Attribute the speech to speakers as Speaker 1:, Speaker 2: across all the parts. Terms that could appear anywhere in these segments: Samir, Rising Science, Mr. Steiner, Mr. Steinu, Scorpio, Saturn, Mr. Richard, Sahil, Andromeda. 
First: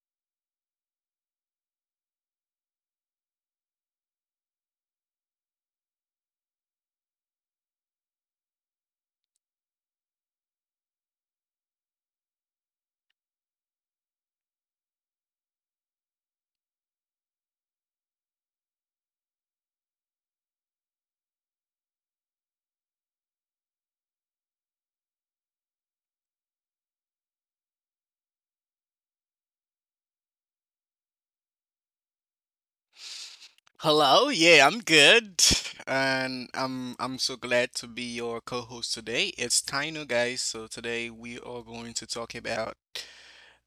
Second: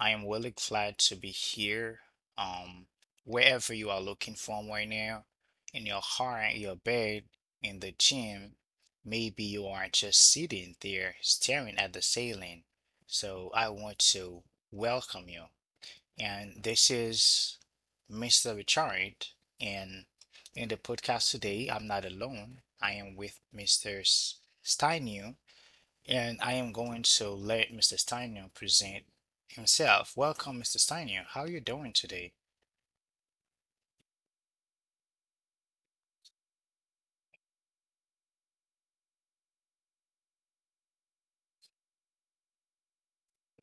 Speaker 1: I am really glad to be here. Um, Wherever you are looking from right now, in your car, in your bed, in the gym, maybe you are just sitting there staring at the ceiling. So I want to welcome you. And this is Mr. Richard. And in the podcast today, I'm not alone. I am with Steinu, and I am going to let Mr. Steiner present himself. Welcome, Mr. Steiner. How are you doing today?
Speaker 2: Hello, yeah, I'm good, and I'm so glad to be your co-host today. It's Taino, guys. So today we are going to talk about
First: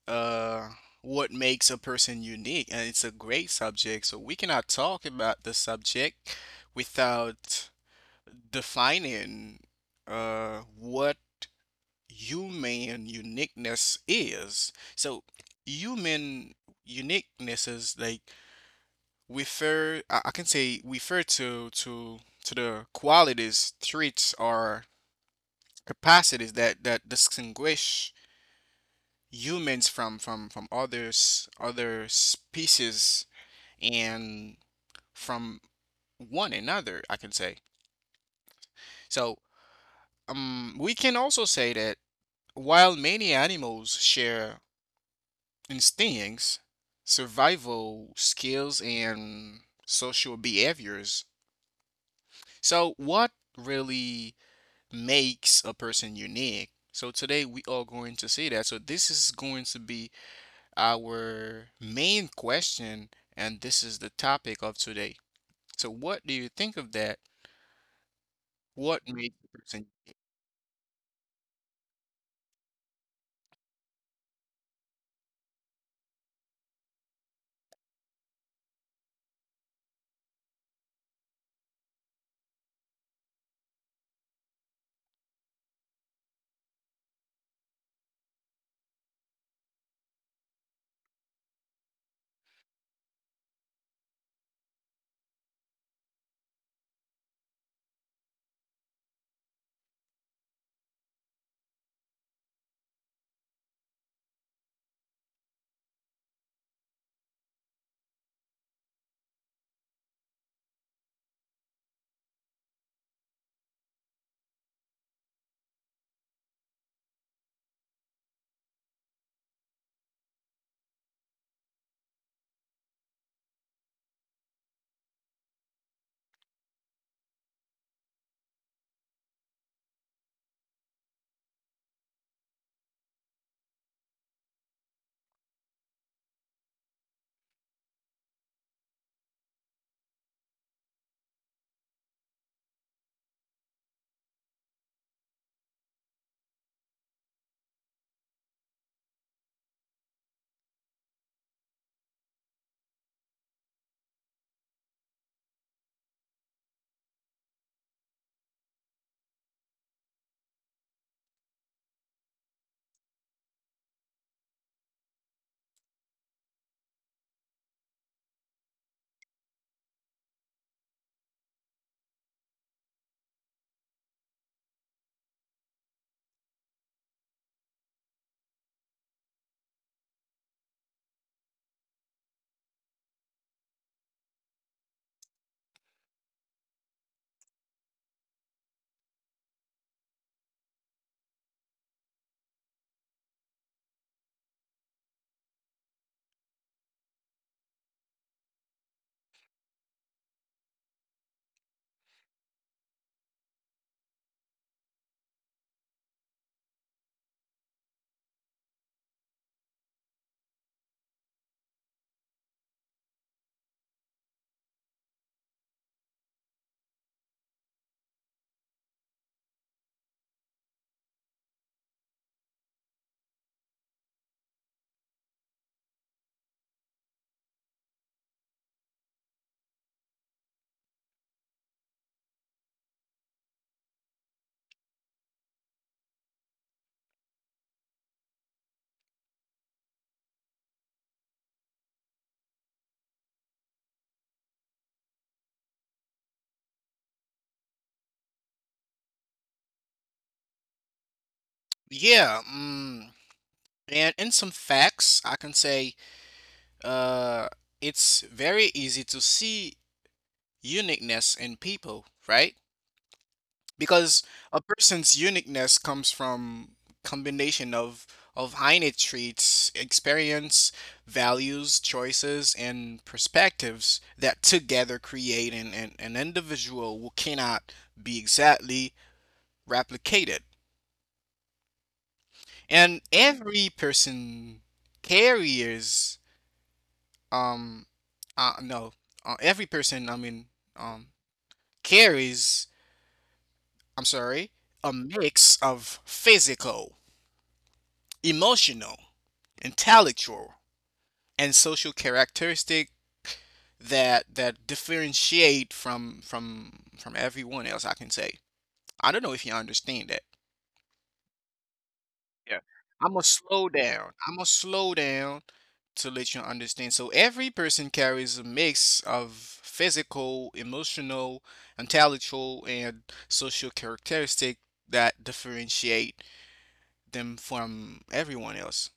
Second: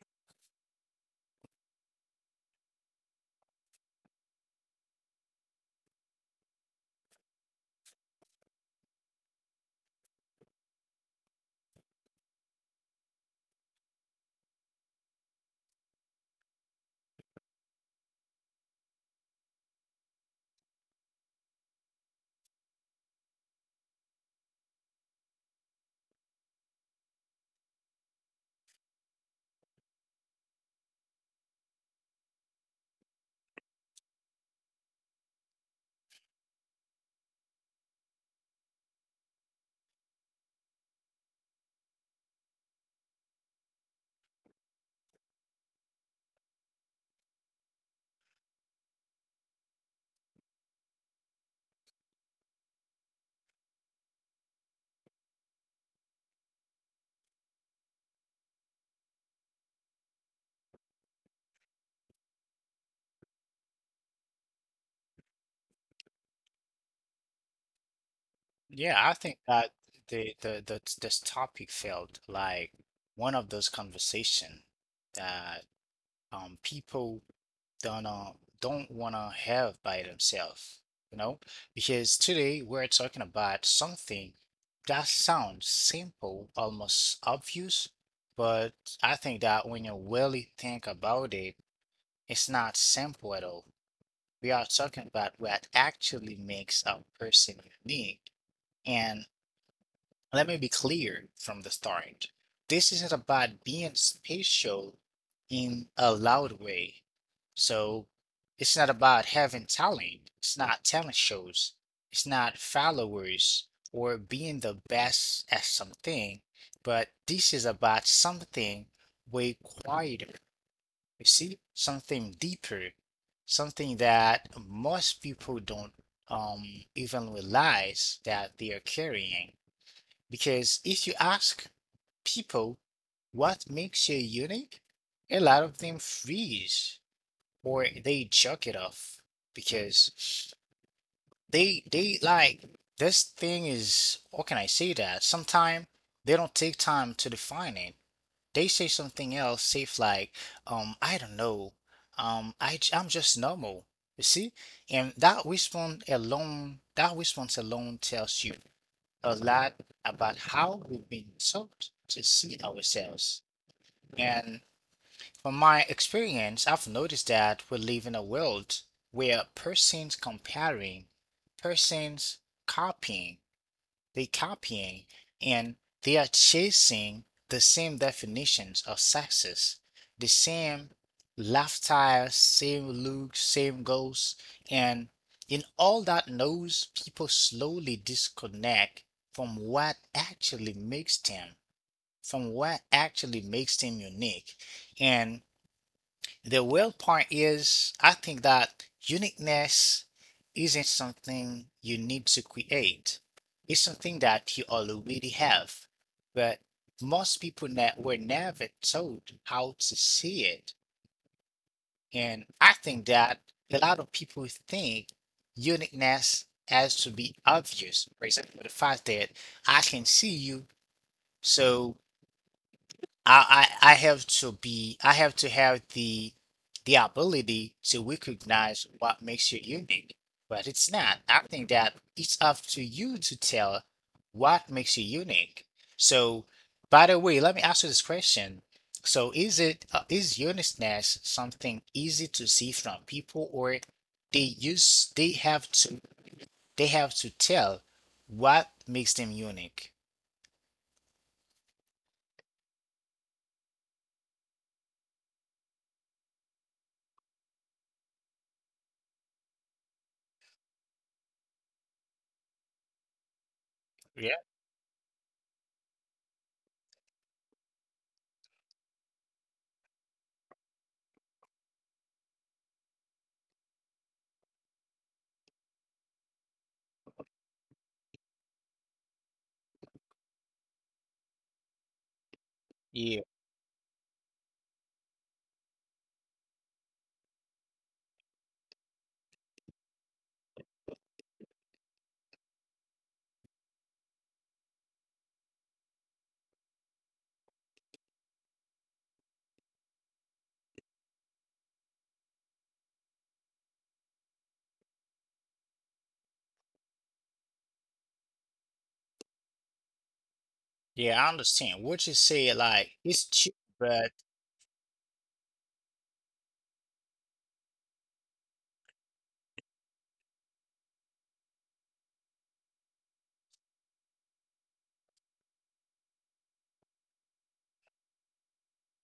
Speaker 2: uh what makes a person unique, and it's a great subject. So we cannot talk about the subject without defining what human uniqueness is. So human uniqueness is like I can say refer to the qualities, traits, or capacities that distinguish humans from other species and from one another, I can say. So we can also say that while many animals share instincts, survival skills, and social behaviors, so what really makes a person unique. So today we are going to see that. So this is going to be our main question, and this is the topic of today. So what do you think of that? What
Speaker 1: Yeah, I think
Speaker 2: makes a
Speaker 1: that
Speaker 2: person?
Speaker 1: the this topic felt like one of those conversation that people don't uh, don't wanna have by themselves, you know? Because today we're talking about something that sounds simple, almost obvious, but I think that when you really think about it, it's not simple at all. We are talking about what actually makes a person unique. And let me be clear from the start. This isn't about being special in a loud way. So it's not about having talent. It's not talent shows. It's not followers or being the best at something. But this is about something way quieter, you see, something deeper, something that most people don't even realize that they are carrying. Because if you ask people what makes you unique, a lot of them freeze or they chuck it off because they like, this thing, is how can I say that? Sometimes they don't take time to define it. They say something else, say like, I don't know, I'm just normal. You see, and that response alone tells you a lot about how we've been taught to see ourselves. And from my experience, I've noticed that we live in a world where persons comparing, persons copying, they're copying, and they are chasing the same definitions of success, the same lifestyle, same look, same goals. And in all that noise, people slowly disconnect from what actually makes them, from what actually makes them unique. And the real point is, I think that uniqueness isn't something you need to create. It's something that you already have. But most people were never told how to see it. And I think that a lot of people think uniqueness has to be obvious. For example, the fact that I can see you, so I have to be I have to have the ability to recognize what makes you unique. But it's not. I think that it's up to you to tell what makes you unique. So, by the way, let me ask you this question. So, is it is uniqueness something easy to see from people, or they have to, they have to tell what makes them unique?
Speaker 2: Yeah, mm, and in some facts, I can say uh, it's very easy to see uniqueness in people, right? Because
Speaker 1: Yeah.
Speaker 2: a person's uniqueness comes from combination of innate traits, experience, values, choices, and perspectives that together create an individual who cannot be exactly replicated. And every person carries um no every person I mean um carries I'm sorry a mix of physical, emotional intellectual and social characteristic that differentiate from everyone else, I can say. I don't know if you understand that.
Speaker 1: Yeah, I understand what you say,
Speaker 2: Yeah,
Speaker 1: like
Speaker 2: i'm
Speaker 1: it's
Speaker 2: gonna
Speaker 1: cheap,
Speaker 2: slow
Speaker 1: but
Speaker 2: down i'm gonna slow down to let you understand. So every person carries a mix of physical, emotional, intellectual and social characteristic that differentiate them from everyone else.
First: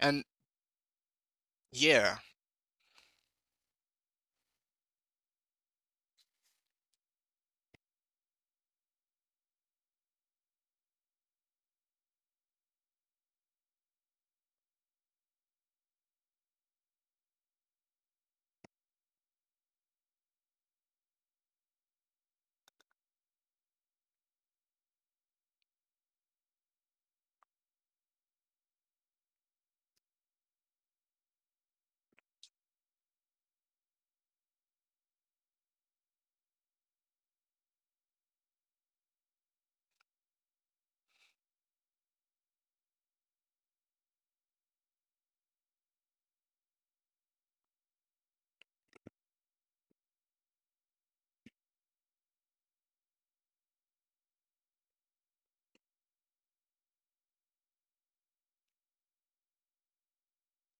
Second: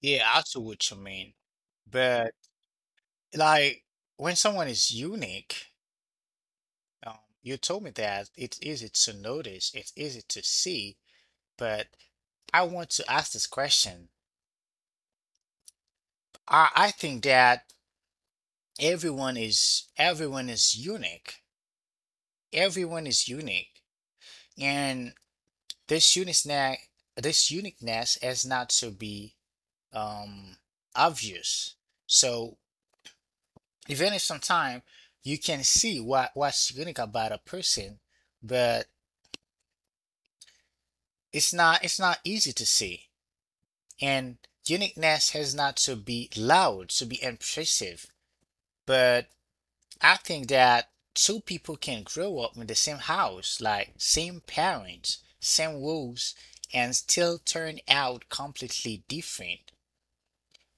Speaker 2: And
Speaker 1: yeah, I see what you mean.
Speaker 2: yeah.
Speaker 1: But like, when someone is unique, um, you told me that it's easy to notice, it's easy to see. But I want to ask this question. I think that everyone is unique. Everyone is unique, and this uniqueness this uniqueness is not to be um obvious. So, even if sometimes you can see what's unique about a person, but it's not easy to see. And uniqueness has not to be loud to be impressive. But I think that two people can grow up in the same house, like same parents, same rules, and still turn out completely different.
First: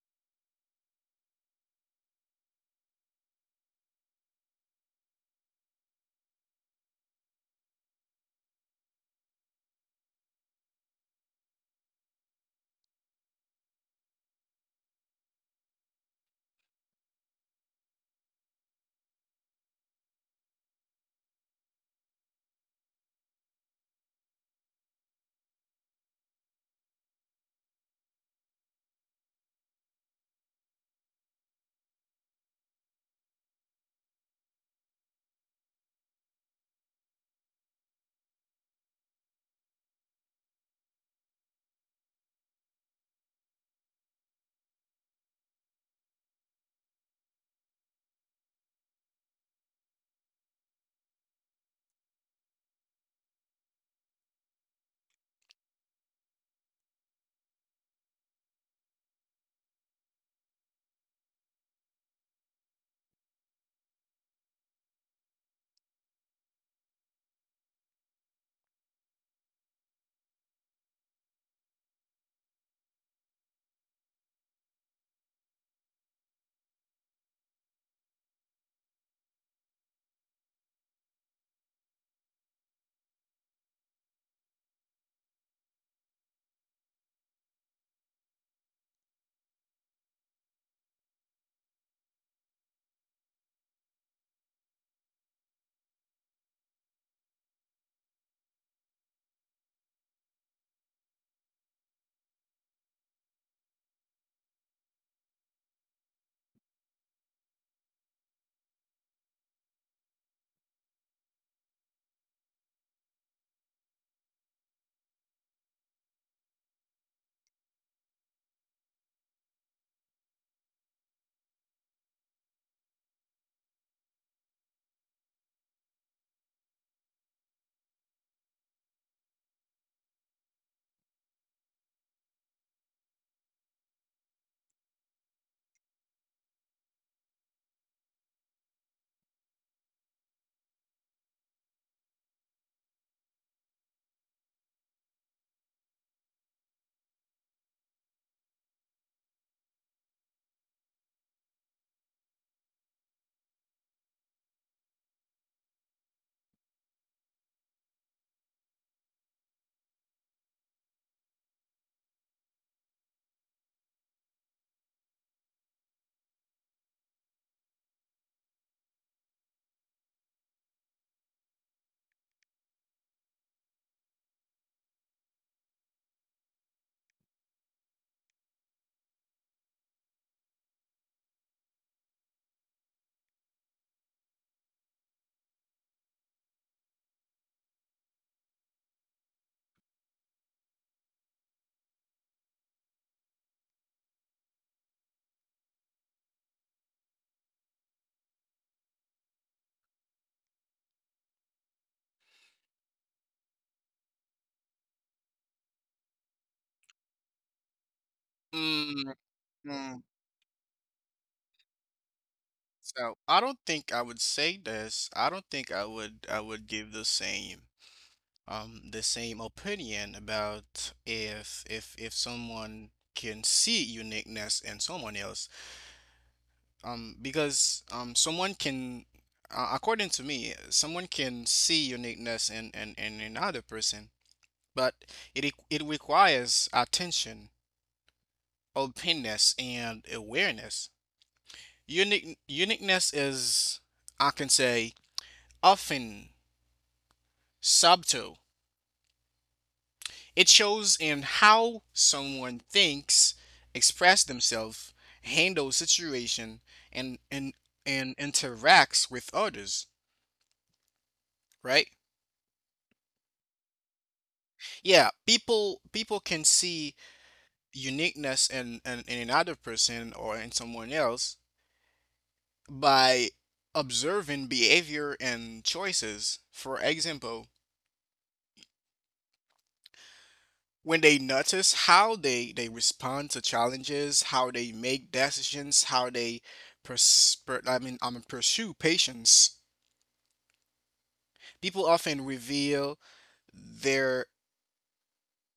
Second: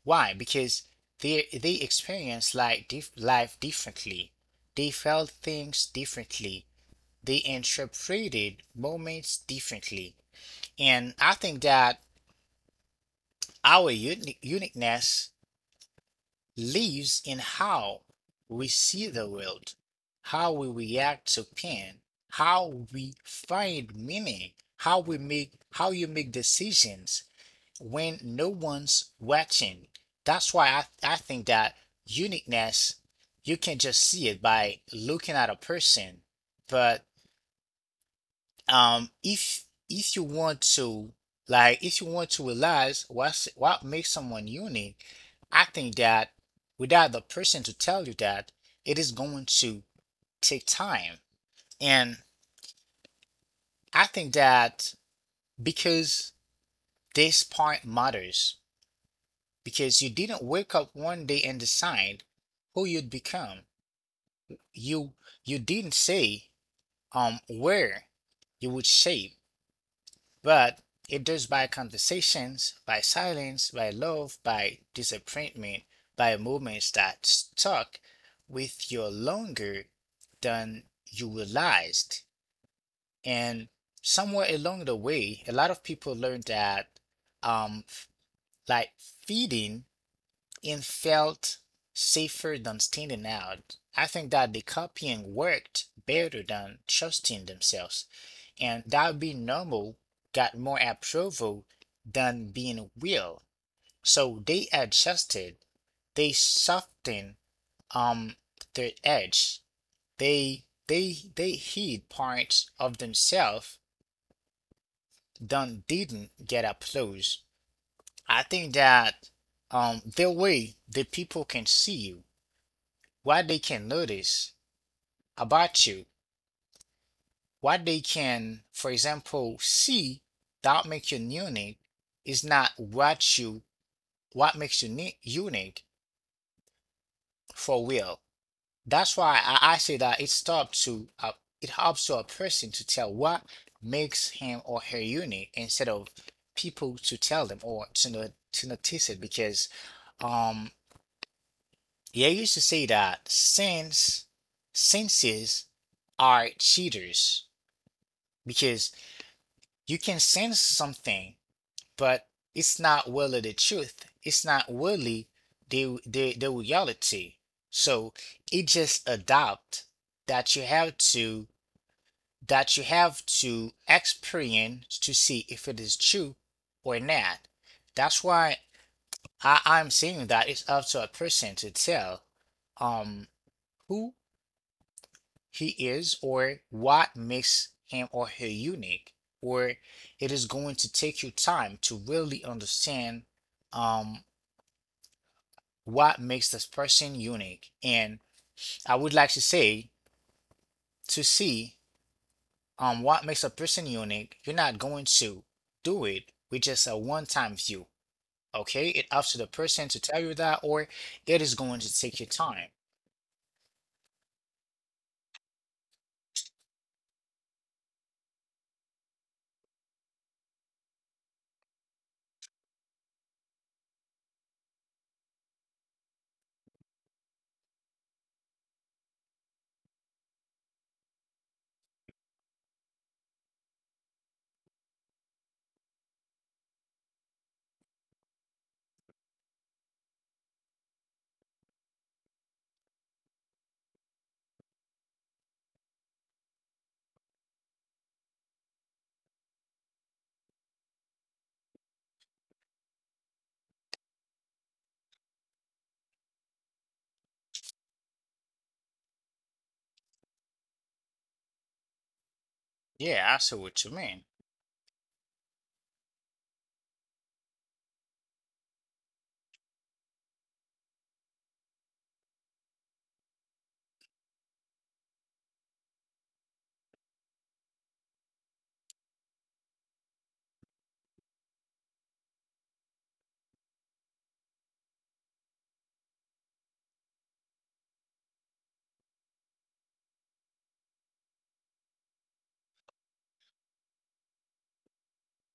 Speaker 1: Why? Because they experience, like, life differently, they felt things differently, they interpreted moments differently. And I think that our uniqueness lives in how we see the world, how we react to pain, how we find meaning, how we make how you make decisions when no one's watching. That's why I think that uniqueness, you can just see it by looking at a person, but um, if you want to like, if you want to realize what makes someone unique, I think that without the person to tell you that, it is going to take time. And I think that, because this part matters, because you didn't wake up one day and decide who you'd become. you you didn't say um, where you would shape. But it does by conversations, by silence, by love, by disappointment, by moments that stuck with you longer than you realized. And somewhere along the way, a lot of people learned that um, like, feeding and felt safer than standing out. I think that the copying worked better than trusting themselves, and that being normal got more approval than being real. So they adjusted, they softened um their edge. They hid parts of themselves that didn't get applause. I think that um, the way the people can see you, what they can notice about you, what they can, for example, see that make you unique, is not what makes you unique for real. That's why I say that it's up to it helps to a person to tell what makes him or her unique, instead of people to tell them or to not, to notice it. Because um, yeah, I used to say that senses are cheaters, because you can sense something, but it's not really the truth. It's not really the reality. So it just adopt that you have to experience to see if it is true or not. That's why I'm saying that it's up to a person to tell um, who he is, or what makes him or her unique. Or it is going to take you time to really understand um, what makes this person unique. And I would like to say, to see um, what makes a person unique, you're not going to do it with just a one-time view. Okay? It's
Speaker 2: Mm.
Speaker 1: up to the person to
Speaker 2: Mm.
Speaker 1: tell you that, or it is going to take your time.
Speaker 2: So I don't think I would say this. I don't think I would give the same opinion about if if someone can see uniqueness in someone else. Because someone can according to me, someone can see uniqueness in another person, but it requires attention, openness and awareness. Uniqueness is, I can say, often subtle. It shows in how someone thinks, express themselves, handle situation, and and interacts with others. Right?
Speaker 1: Yeah, I see what you mean.
Speaker 2: Yeah, people can see uniqueness in another person or in someone else by observing behavior and choices. For example, when they notice how they respond to challenges, how they make decisions, how they pursue patience, people often reveal their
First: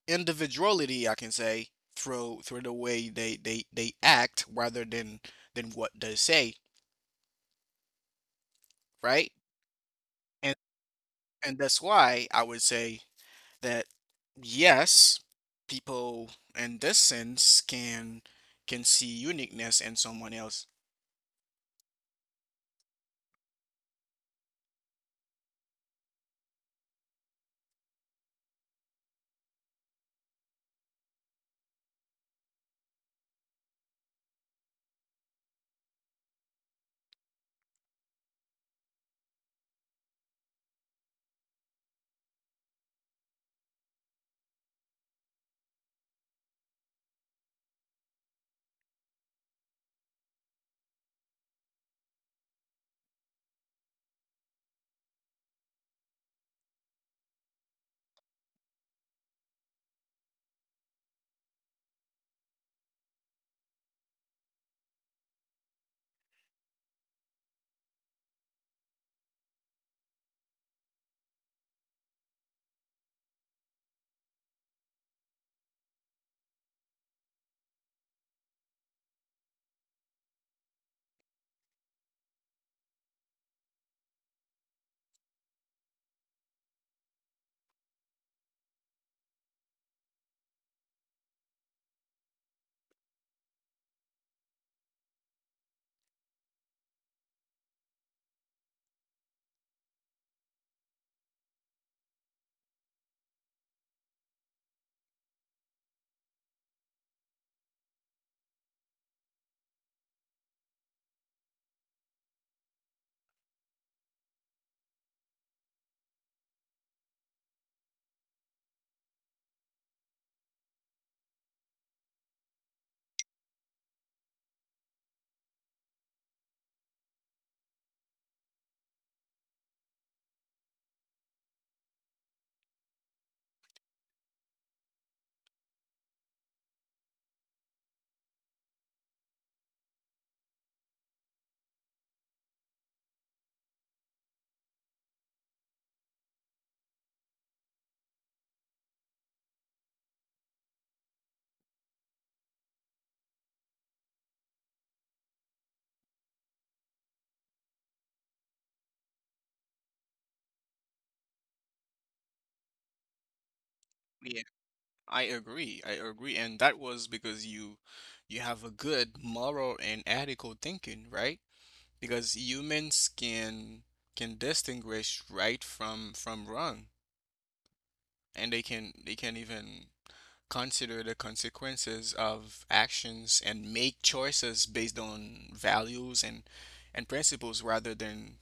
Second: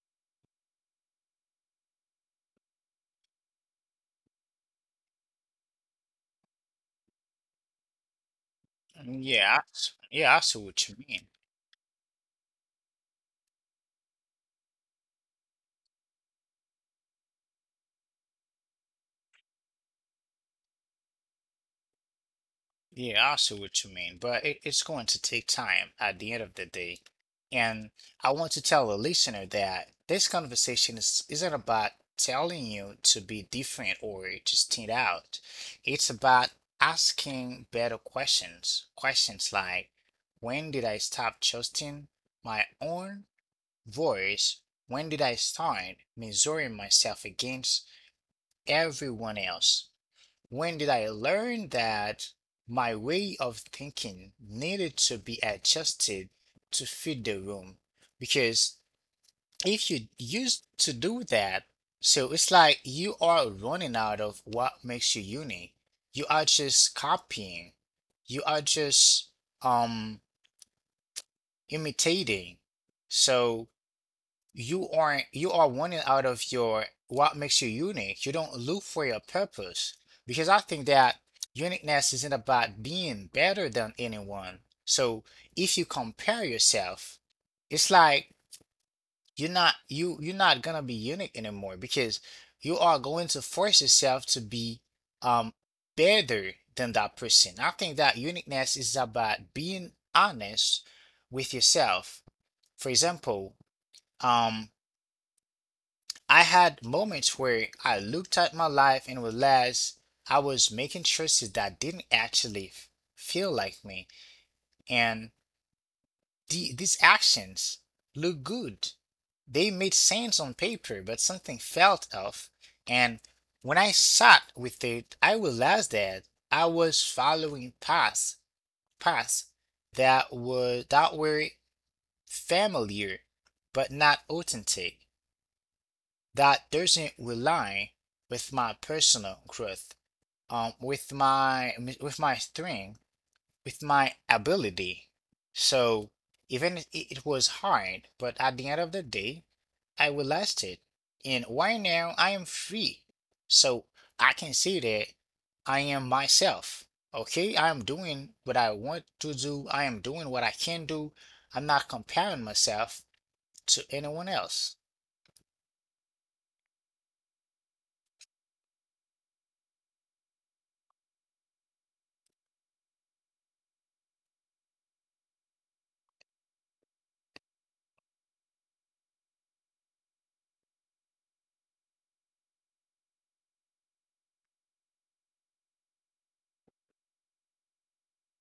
Speaker 2: individuality, I can say, through the way they act rather than what they say,
Speaker 1: Mm,
Speaker 2: right?
Speaker 1: yeah, I- yeah, I
Speaker 2: And
Speaker 1: see what you mean.
Speaker 2: and that's why I would say that yes, people in this sense can see uniqueness in someone else.
Speaker 1: Yeah, I see what you mean, but it's going to take time at the end of the day. And I want to tell a listener that this conversation isn't about telling you to be different or to stand out. It's about asking better questions. Questions like, when did I stop trusting my own voice? When did I start measuring myself against everyone else? When did I learn that my way of thinking needed to be adjusted to fit the room? Because if you used to do that, so it's like you are running out of what makes you unique. You are just copying. You are just um imitating. So you aren't you are wanting out of your what makes you unique. You don't look for your purpose, because I think that uniqueness isn't about being better than anyone. So if you compare yourself, it's like you're not gonna be unique anymore, because you are going to force yourself to be um better than that person. I think that uniqueness is about being honest with yourself. For example, um, I had moments where I looked at my life and realized I was making choices that didn't actually feel like me. And these actions looked good. They made sense on paper, but something felt off. And when I sat with it, I realized that I was following paths, paths that were familiar but not authentic. That doesn't rely with my personal growth, with my strength, with my ability. So even if it was hard, but at the end of the day, I will last it. And right now, I am free, so I can say that I am myself. Okay, I am doing what I want to do. I am doing what I can do. I'm not comparing myself to anyone else.
Speaker 2: I agree. I agree. And that was because you have a good moral and ethical thinking, right? Because humans can distinguish right from wrong, and they can even consider the consequences of actions and make choices based on values and principles rather than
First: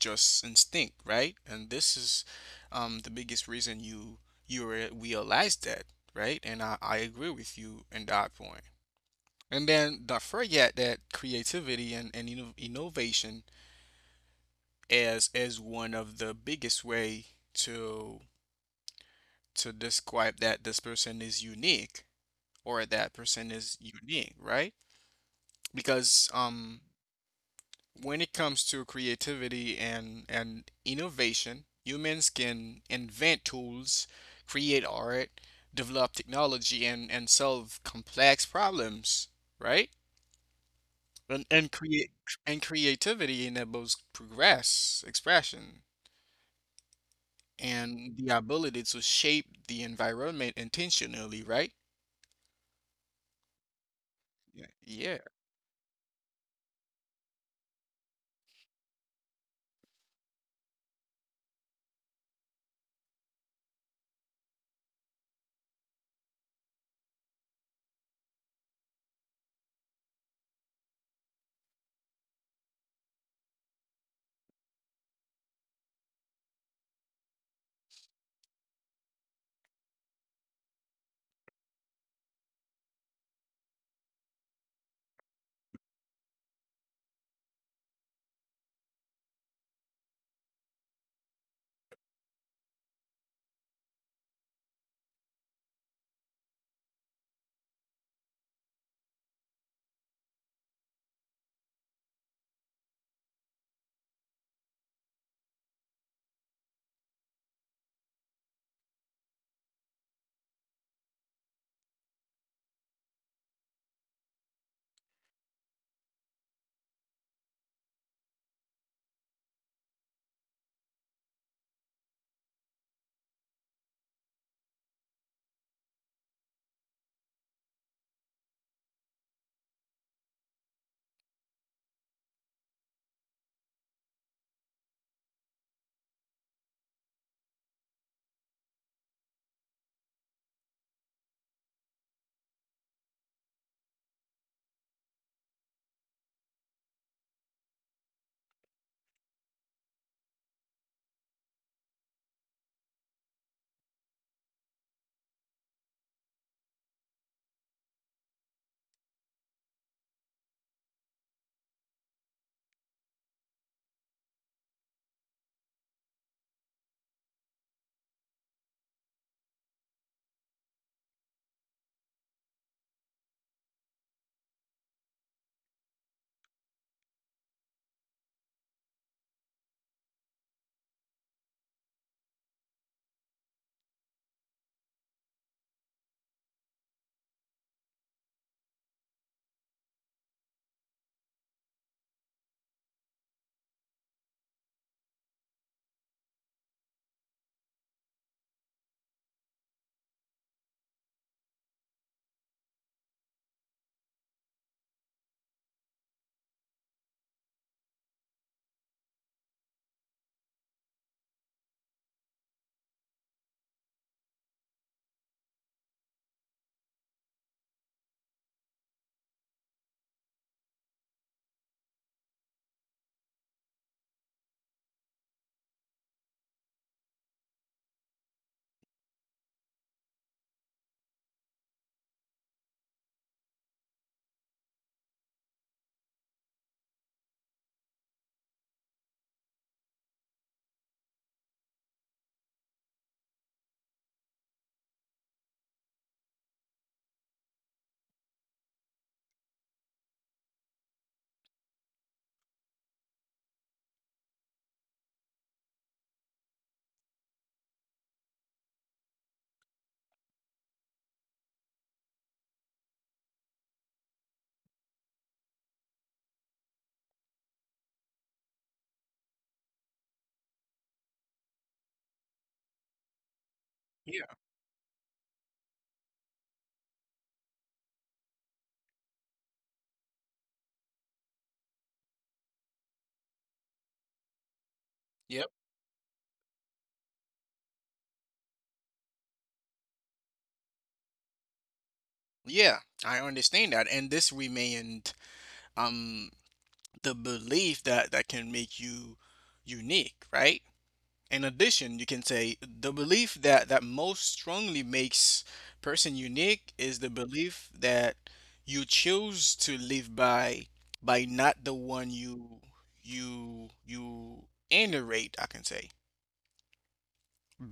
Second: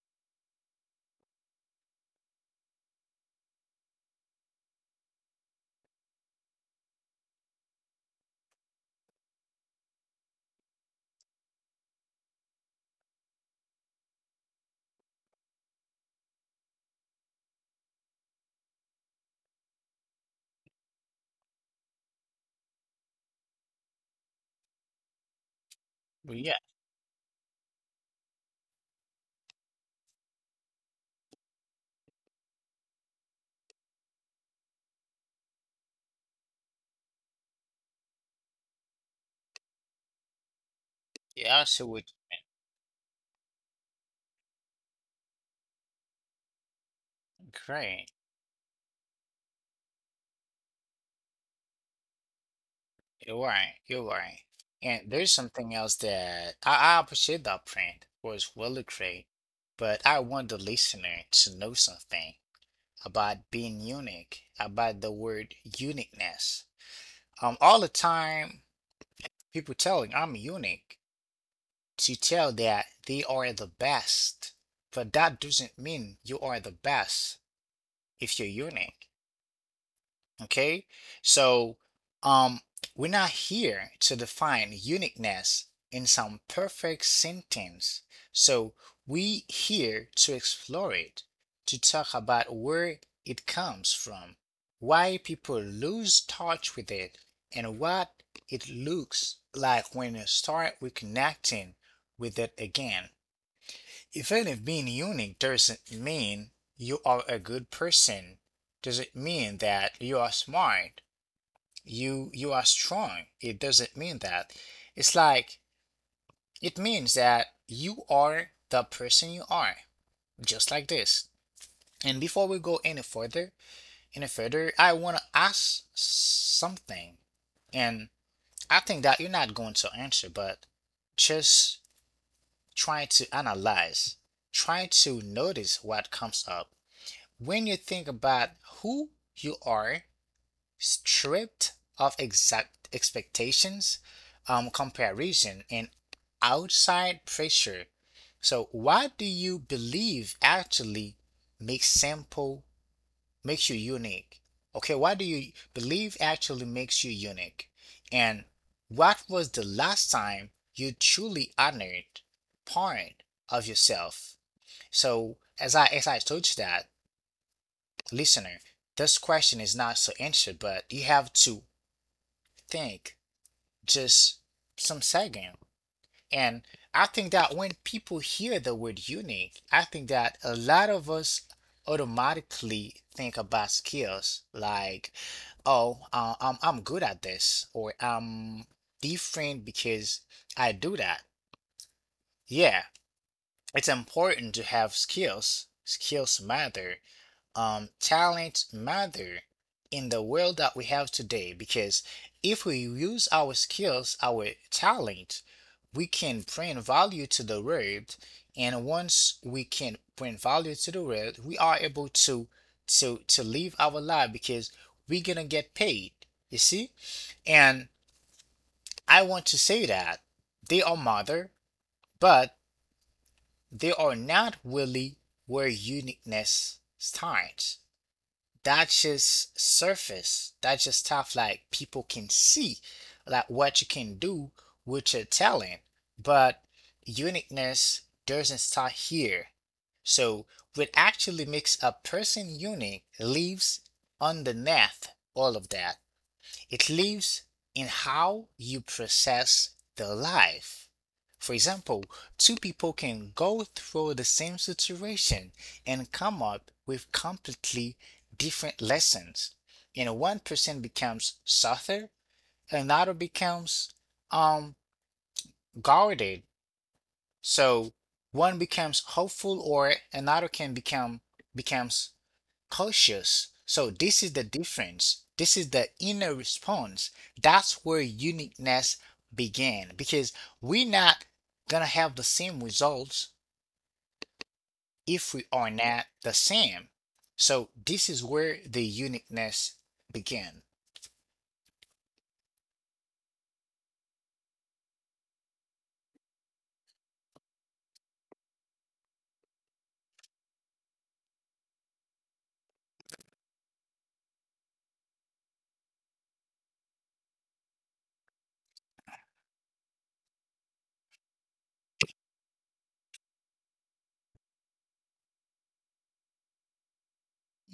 Speaker 2: just instinct, right? And this is, the biggest reason you realize that, right? And I agree with you in that point. And then don't forget that creativity and innovation as one of the biggest way to to describe that this person is unique or that person is unique, right? Because
Speaker 1: But yeah,
Speaker 2: when it comes to creativity and innovation, humans can invent tools, create art, develop technology, and solve complex problems, right?
Speaker 1: yeah,
Speaker 2: And
Speaker 1: so
Speaker 2: create
Speaker 1: it's
Speaker 2: and creativity enables progress, expression,
Speaker 1: great.
Speaker 2: and the ability to shape the environment intentionally, right?
Speaker 1: You're right. You're right.
Speaker 2: Yeah.
Speaker 1: And
Speaker 2: Yeah.
Speaker 1: there's something else that I appreciate that print was really great, but I want the listener to know something about being unique, about the word uniqueness. All the time, people telling I'm unique to tell that they are the best, but that doesn't mean you are the best if you're unique. Okay? So, um, we're not here to define uniqueness in some perfect sentence. So, we here to explore it, to talk about where it comes from, why people lose touch with it, and what it looks like when you start reconnecting with it again. Even if being unique doesn't mean you are a good person, doesn't mean that you are smart you are strong, it doesn't mean that it's like, it means that you are the person you are just like this. And before we go any further I want to ask something. And I think that you're not going to answer, but just try to analyze, try to notice what comes up when you think about who you are stripped of exact expectations, comparison, and outside pressure. So, what do you believe actually makes sample makes you unique? Okay, what do you believe actually makes you unique? And what was the last time you truly honored part of yourself? So, as I told you that, listener, this question is not so answered, but you have to think just some second. And I think that when people hear the word unique, I think that a lot of us automatically think about skills like, oh, I'm good at this, or I'm different because I do that. Yeah, it's important to have skills. Skills matter, talent matter in the world that we have today, because if we use our skills, our talent, we can bring value to the world. And once we can bring value to the world, we are able to to live our life because we're gonna get paid. You see? And I want to say that they are mother, but they are not really where uniqueness starts. That's just surface. That's just stuff like people can see, like what you can do with your talent. But uniqueness doesn't start here. So what actually makes a person unique lives underneath all of that. It lives in how you process the life. For example, two people can go through the same situation and come up with completely different lessons. And one person becomes softer, another becomes um guarded. So one becomes hopeful or another can become becomes cautious. So this
Speaker 2: Yeah.
Speaker 1: is the difference. This is the inner response. That's where uniqueness began, because we're not gonna have the same results if we
Speaker 2: Yep.
Speaker 1: are not the same. So this is where the uniqueness began.
Speaker 2: Yeah, I understand that. And this remained um the belief that can make you unique, right? In addition, you can say the belief that most strongly makes person unique is the belief that you choose to live by not the one you narrate, I can say.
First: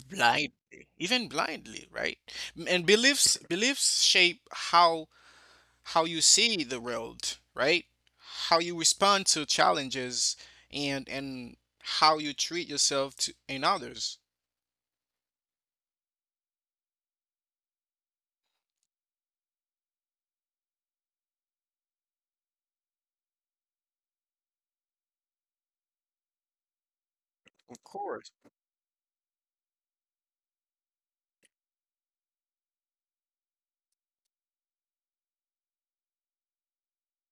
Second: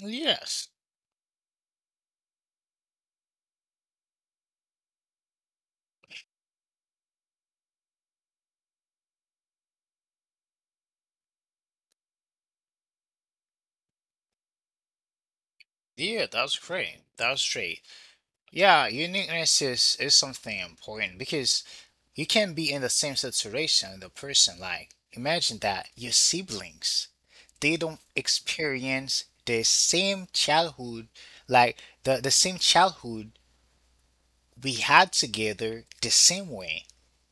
Speaker 1: Yes.
Speaker 2: even blindly, right? And beliefs shape how you see the world, right? How you respond to challenges and how you treat yourself to and others.
Speaker 1: Yeah, that's great. That's great. Yeah, uniqueness is something important because you can be in the same situation. The person, like, imagine that your siblings, they
Speaker 2: Of
Speaker 1: don't
Speaker 2: course.
Speaker 1: experience the same childhood like the same childhood we had together the same way.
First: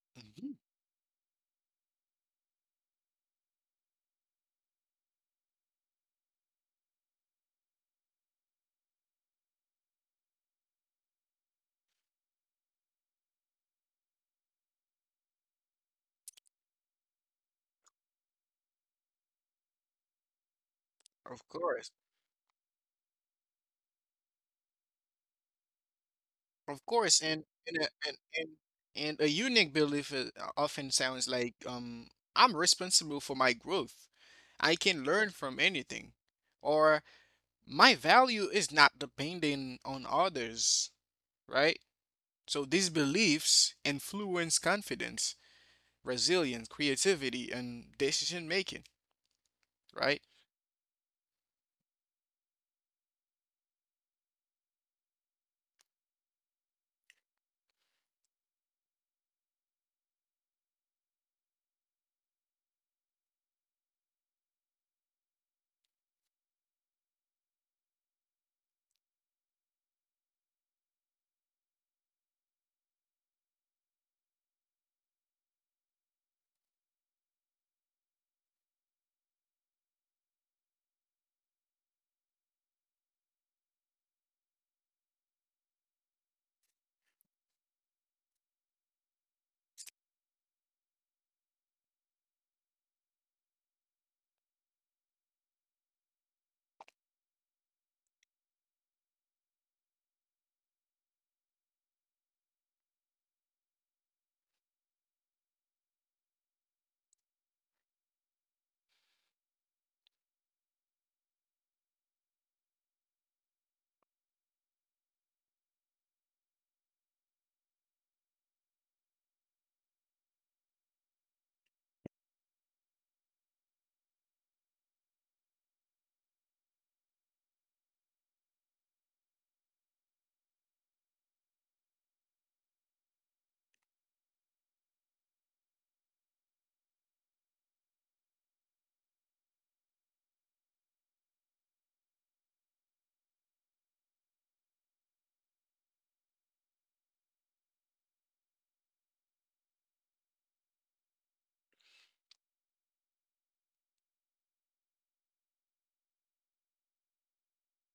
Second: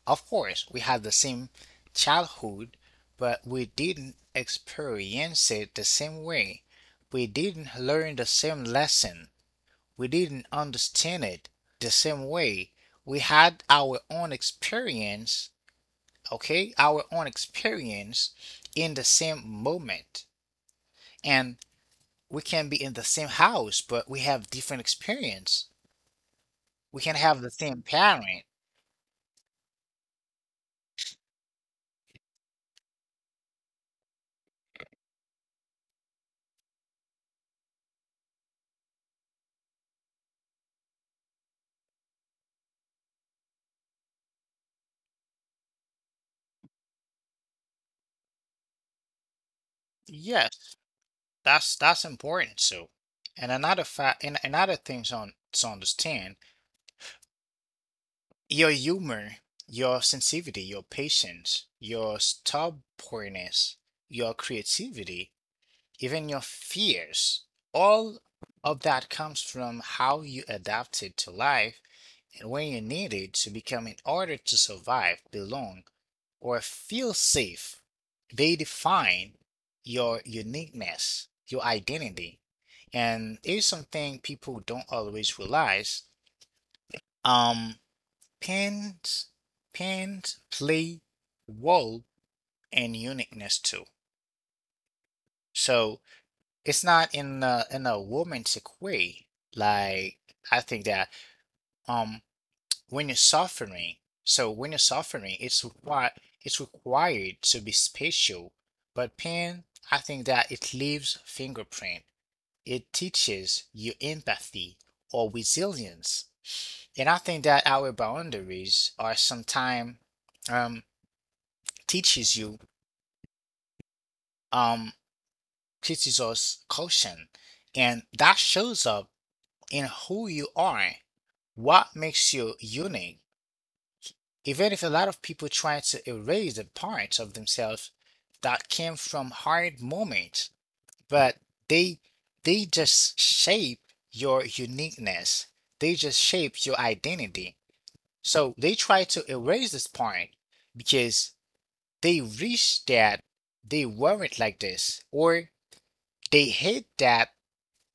Speaker 1: Of
Speaker 2: Mhm.
Speaker 1: course we had the same childhood, but we didn't experience it the same way. We didn't learn the same lesson. We didn't understand it the same way. We had our own experience, okay, our own experience in the same moment.
Speaker 2: Of
Speaker 1: And
Speaker 2: course.
Speaker 1: we can be in the same house, but we have different experience.
Speaker 2: Of
Speaker 1: We can
Speaker 2: course,
Speaker 1: have
Speaker 2: and
Speaker 1: the same parent.
Speaker 2: and a unique belief is often sounds like I'm responsible for my growth. I can learn from anything, or my value is not dependent on others, right? So these beliefs influence confidence, resilience, creativity, and decision making, right?
Speaker 1: Yes, that's important. So, and another fact, and another thing on to understand, your humor, your sensitivity, your patience, your stubbornness, your creativity, even your fears, all of that comes from how you adapted to life and when you need it to become in order to survive, belong, or feel safe. They define your uniqueness, your identity. And here's something people don't always realize. Um, pens, pens play role in uniqueness too. So it's not in a, in a romantic way. Like I think that um Winesophony. So winesophony, it's required. It's required to be special, but pen, I think that it leaves fingerprint. It teaches you empathy or resilience, and I think that our boundaries are sometimes, um, teaches you, um, teaches us caution, and that shows up in who you are, what makes you unique, even if a lot of people try to erase the parts of themselves that came from hard moments. But they they just shape your uniqueness, they just shape your identity. So they try to erase this part because they wish that they weren't like this, or they hate that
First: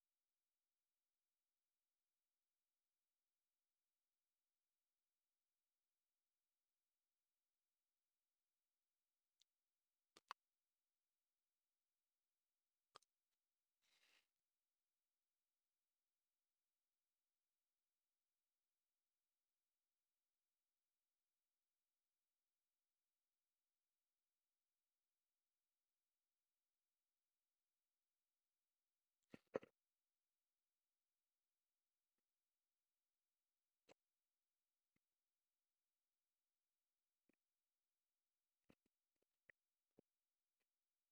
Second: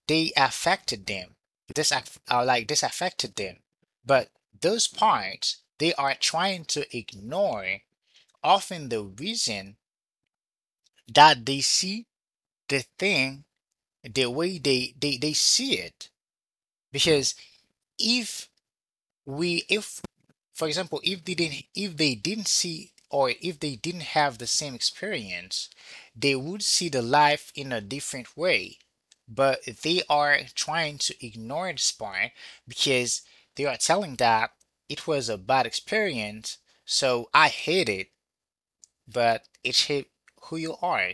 Speaker 1: they affected them, like this affected them. But those parts they are trying to ignore, often the reason that they see the thing the way they see it. Because if if for example, if they didn't see, or if they didn't have the same experience, they would see the life in a different way. But they are trying to ignore this part because they are telling that it was a bad experience, so I hate it. But it's who you are.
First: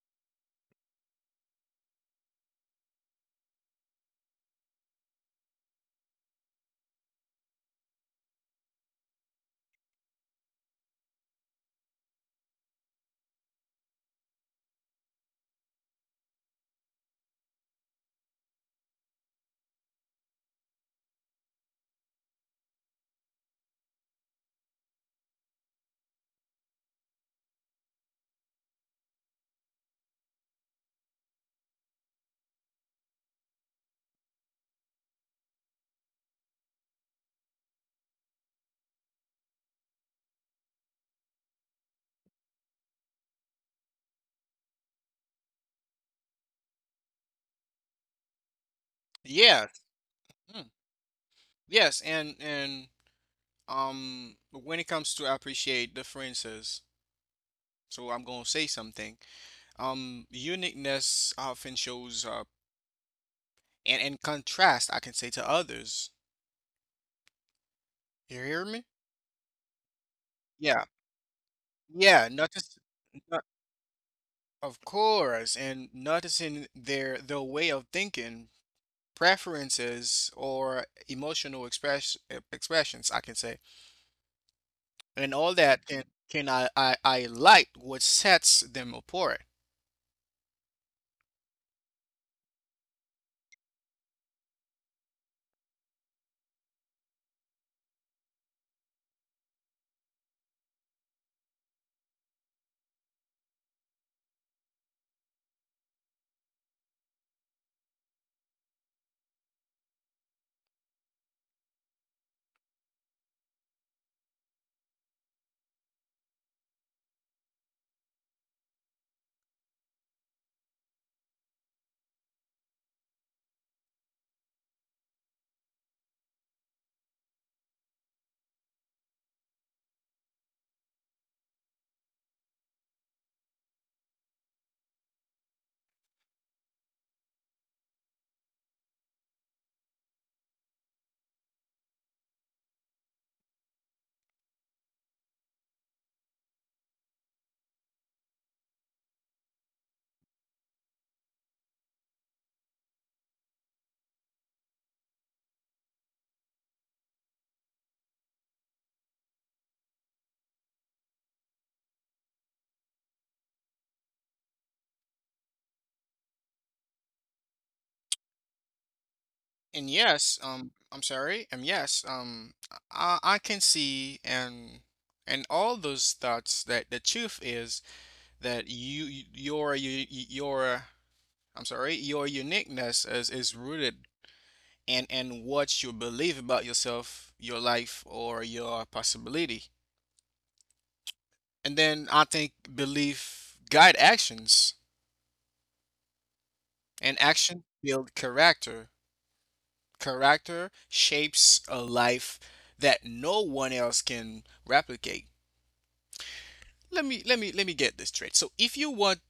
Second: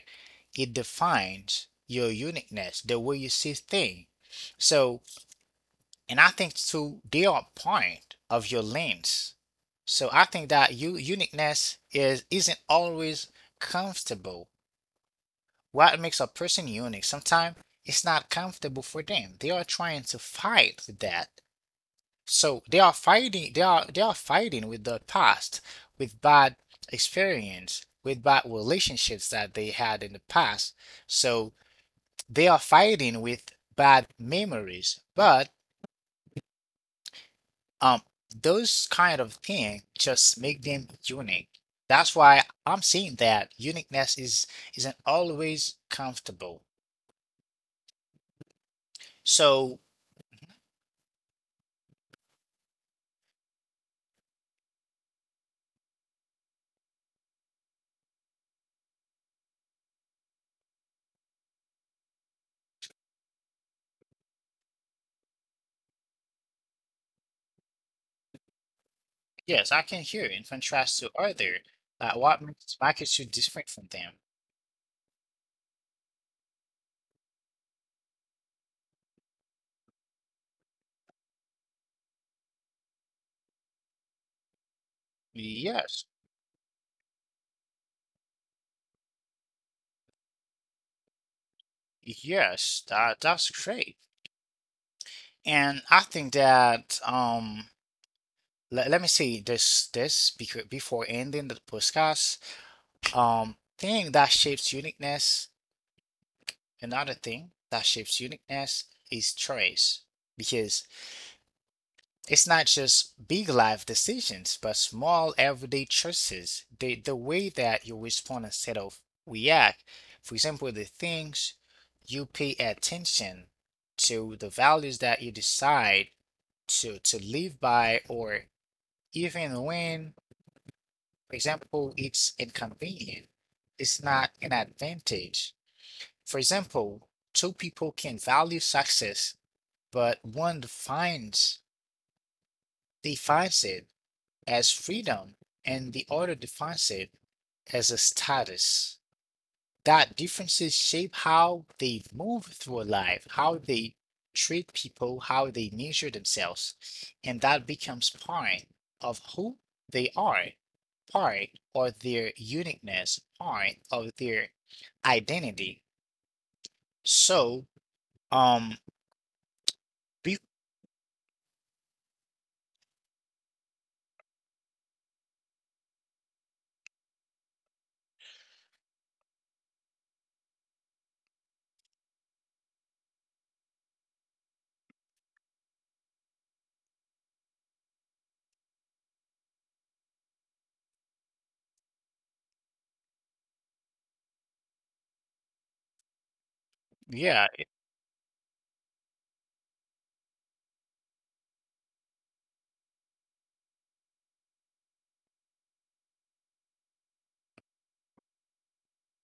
Speaker 1: It defines your uniqueness, the way you see things. So, and I think to their point of your lens. So I think that you uniqueness is, isn't always comfortable. What makes a person unique? Sometimes it's not comfortable for them. They are trying to fight with that. So they are fighting, they are fighting with the past, with bad experience, with bad relationships that they had in the past. So they are fighting with bad memories. But um those kind of thing just make them unique. That's why I'm saying that uniqueness is, isn't always comfortable.
Speaker 2: Yeah.
Speaker 1: So
Speaker 2: Mm. Yes, and when it comes to appreciate differences, so I'm gonna say something. Uniqueness often shows up and contrast, I can say, to others. You hear me?
Speaker 1: yes, I can hear in
Speaker 2: Yeah.
Speaker 1: contrast to other,
Speaker 2: Yeah,
Speaker 1: what makes
Speaker 2: notice,
Speaker 1: makes you
Speaker 2: not,
Speaker 1: different from them.
Speaker 2: of course, and noticing their way of thinking, preferences or emotional expressions, I can say. And all that
Speaker 1: Yes.
Speaker 2: can I like what sets them apart.
Speaker 1: Yes, that that's great. And I think that let me see this because before ending the podcast, thing that shapes uniqueness, another thing that shapes uniqueness is choice. Because it's not just big life decisions, but small everyday choices. The way that you respond instead of react. For example, the things you pay attention to, the values that you decide to live by, or even when, for example, it's inconvenient, it's not an advantage. For example, two people can value success, but one defines it as freedom and the other defines it as a status. That differences shape how they move through life, how they treat people, how they measure themselves, and that becomes part of who they are, part of their uniqueness, part of their identity. So, um,
Speaker 2: And
Speaker 1: be,
Speaker 2: yes, I'm sorry, and yes, I can see and all those thoughts that the truth is that your I'm sorry, your uniqueness is rooted in what you believe about yourself, your life, or your possibility. And then I think belief guide actions and
Speaker 1: yeah.
Speaker 2: action build character, character shapes a life that no one else can replicate. Let me get this straight. So if you want,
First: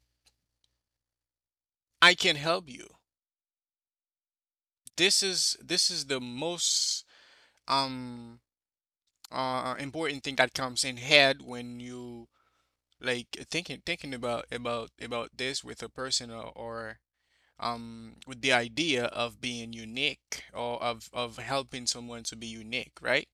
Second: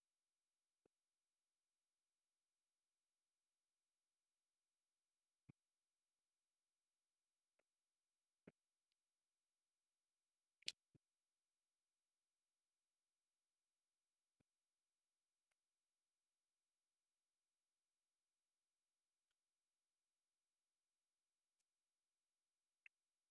Speaker 2: I can help you. This is the most um important thing that comes in head when you like thinking about about this with a person or with the idea of being unique or of helping someone to be unique, right?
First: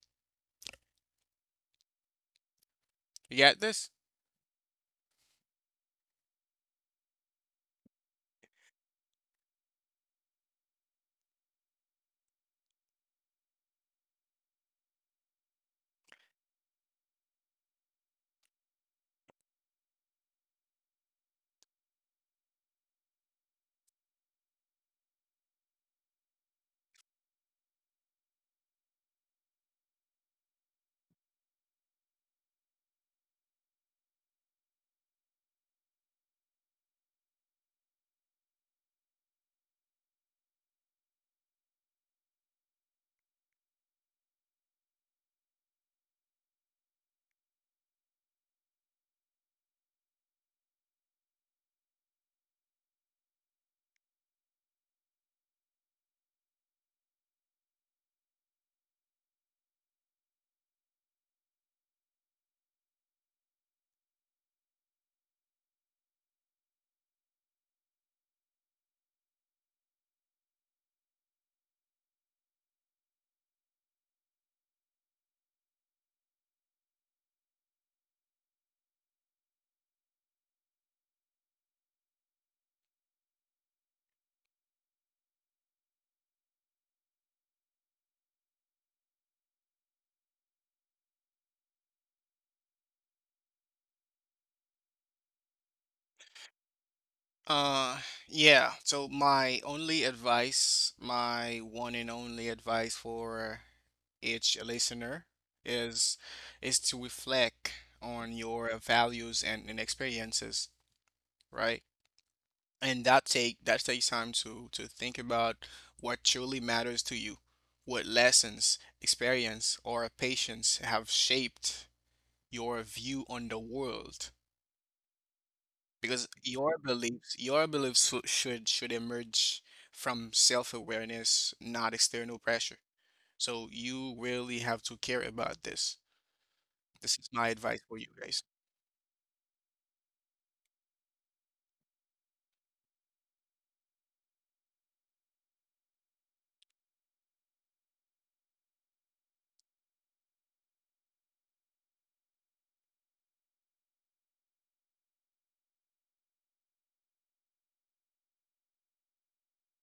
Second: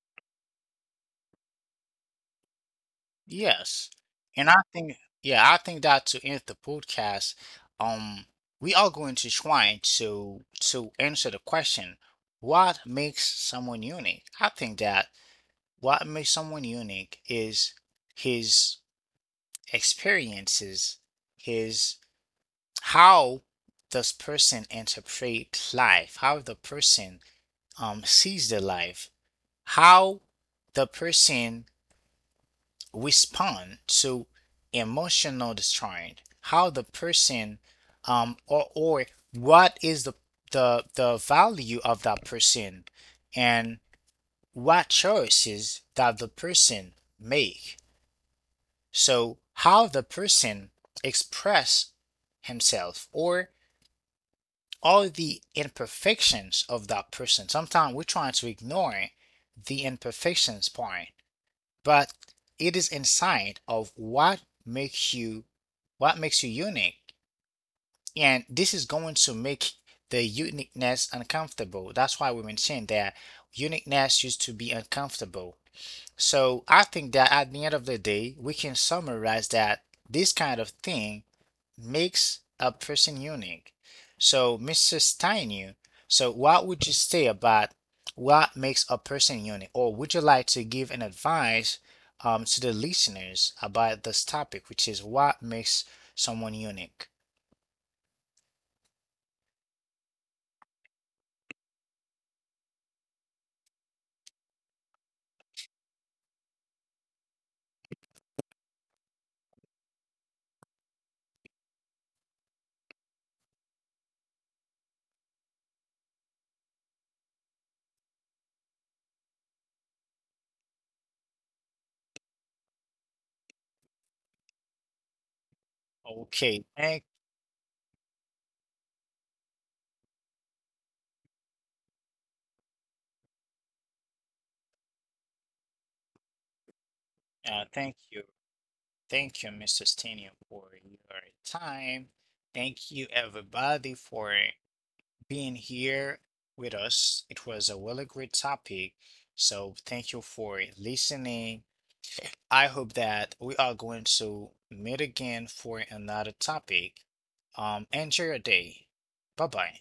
Speaker 2: You got this?
Speaker 1: Yes, and I think I think that to end the podcast, um, we are going to try to answer the question, what makes someone unique? I think that what makes someone unique is his experiences, his, how does person interpret life, how the person sees the life, how the person respond to emotional distress, how the person or what is the value of that person, and what choices that the person make, so how the person express himself, or all the imperfections of that person. Sometimes we're trying to ignore the imperfections part, but it is inside of makes you what makes you unique. And this is going to make the uniqueness uncomfortable. That's why we mentioned that uniqueness used to be uncomfortable. So I think that at the end of the day we can summarize that this kind of thing makes a person unique. So, Mr. Steinu, so what would you say about what makes a person unique? Or would you like to give an advice, to the listeners about this topic, which is what makes someone unique?
Speaker 2: Uh, yeah. So my only advice, my one and only advice for each listener is is to reflect on your values and experiences, right? And that take that takes time to think about what truly matters to you, what lessons, experience, or patience have shaped your view on the world. Because
Speaker 1: Okay,
Speaker 2: your
Speaker 1: thank,
Speaker 2: beliefs, your beliefs should emerge from self-awareness, not external pressure. So you really have to care about this. This is my advice
Speaker 1: thank
Speaker 2: for you
Speaker 1: you.
Speaker 2: guys.
Speaker 1: Thank you, Mr. Steinu, for your time. Thank you, everybody, for being here with us. It was a really great topic. So thank you for listening. I hope that we are going to meet again for another topic. Enjoy your day. Bye bye.